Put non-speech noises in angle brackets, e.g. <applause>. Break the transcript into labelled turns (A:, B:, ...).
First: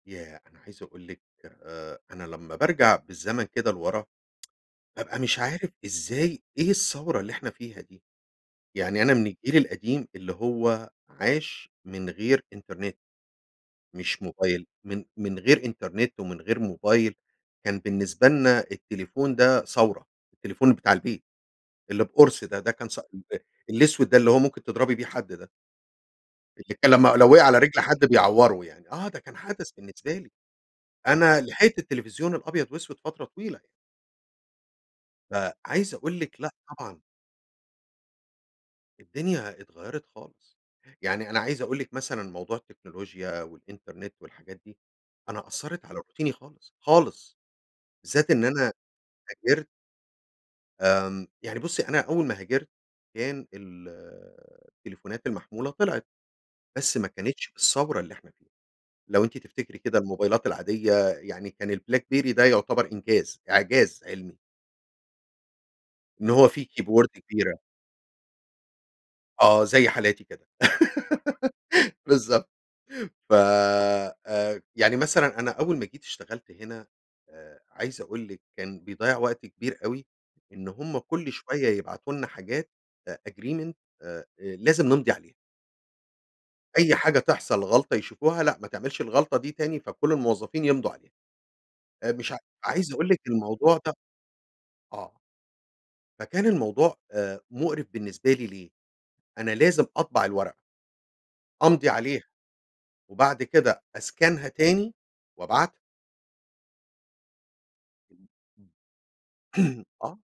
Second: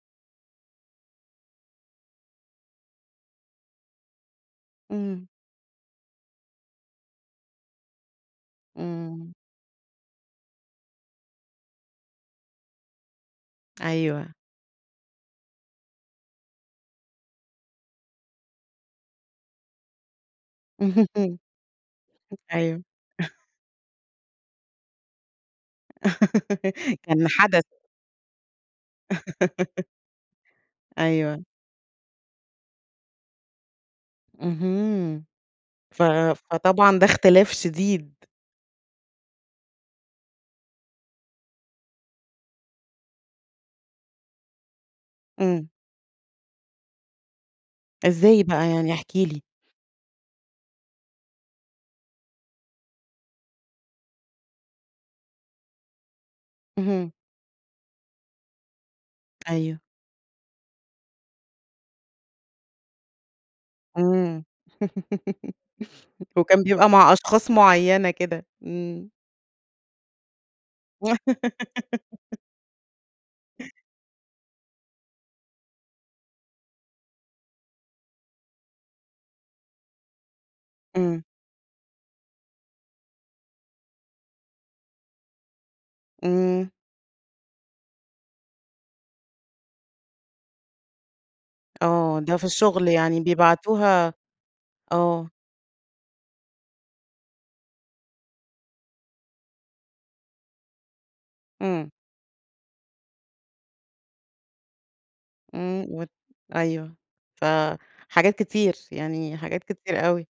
A: ياه! أنا عايز أقول لِك آآ، أنا لمّا بارجع بالزمن كده لورا، بابقى
B: إمم.
A: مش عارف إزاي إيه الثوّرة اللي إحنا فيها دي؟ يعني أنا من
B: إمم.
A: الجيل القديم اللي هو عاش من غير إنترنت، مش
B: أيوه.
A: موبايل، من من غير إنترنت ومن غير موبايل، كان بالنسبة لنا التليفون ده ثوّرة، التليفون بتاع البيت، اللي
B: <laughs>
A: بقُرص ده، ده
B: أيوه.
A: كان <unintelligible>
B: <chuckles>
A: الأسود ده اللي هو ممكن تضربي بيه حد ده. اللي كان
B: <laughs>
A: لمّا
B: كان
A: لو وقع على
B: حَدَث.
A: رجل حد بيعوّره يعني، آه ده كان حَدَث
B: <laughs>
A: بالنسبة لي، أنا
B: أيوه.
A: لحقت التلفزيون الأبيض وأسود فترة طويلة.
B: اهم.
A: فعايز
B: ف
A: قول لِك لأ
B: فطبعًا
A: طبعًا.
B: ده اختلاف شديد.
A: الدنيا اتغيّرت خالص، يعني أنا عايز أقول لِك مثلًا موضوع التكنولوجيا والإنترنت والحاجات دي، أنا
B: إمم.
A: أثّرت على روتيني خالص، خالص، بالذات
B: إزاي
A: إن
B: بقى؟
A: أنا
B: يعني احكِ لي.
A: هاجرت آمم، يعني بُصّي أنا أول ما هاجرت كان ال التليفونات المحمولة طلعت، بس ما
B: اهم.
A: كانتش بالثّورة اللي إحنا فيها، لو أنتِ تفتكري
B: أيوه.
A: كده الموبايلات العادية يعني، كان البلاك بيري ده يعتبر إنجاز، إعجاز علمي.
B: إمم. <laughs>
A: إن هو
B: وكان
A: فيه
B: بيبقى
A: كيبورد
B: مع أشخاص
A: كبيرة.
B: معيّنة كده، إمم.
A: آه، زي حالاتي كده، <laughs>
B: <laughs>
A: بالضبط، ف آآ، يعني مثلًا أنا أول ما جيت اشتغلت هنا آآ، عايز أقول لِك كان بيضيّع وقت كبير أوي، إن هُم
B: إمم.
A: كُلّ شوية يبعتوا لنا حاجات a agreement آآ، لازم نمضي عليها.
B: إمم.
A: أي حاجة تحصل غلطة يشوفوها لأ، ما تعملش الغلطة دي تاني، فكُلّ الموظفين يمضوا عليها، آآ،
B: آه،
A: مش
B: ده
A: ع
B: في الشغل
A: عايز أقول
B: يعني
A: لِك الموضوع ده
B: بيبعتوها
A: آه.
B: آه.
A: فكان الموضوع آآ، مُقرِف بالنسبة لي، ليه؟ أنا لازم أطبع الورقة أمضي
B: إمم.
A: عليها، وبعد كده أسكانها تاني وابعتها.
B: إمم وت أيوه، ف
A: <unintelligible>
B: حاجات كتير، يعني حاجات
A: <clears throat>
B: كتير
A: آه.
B: أوي.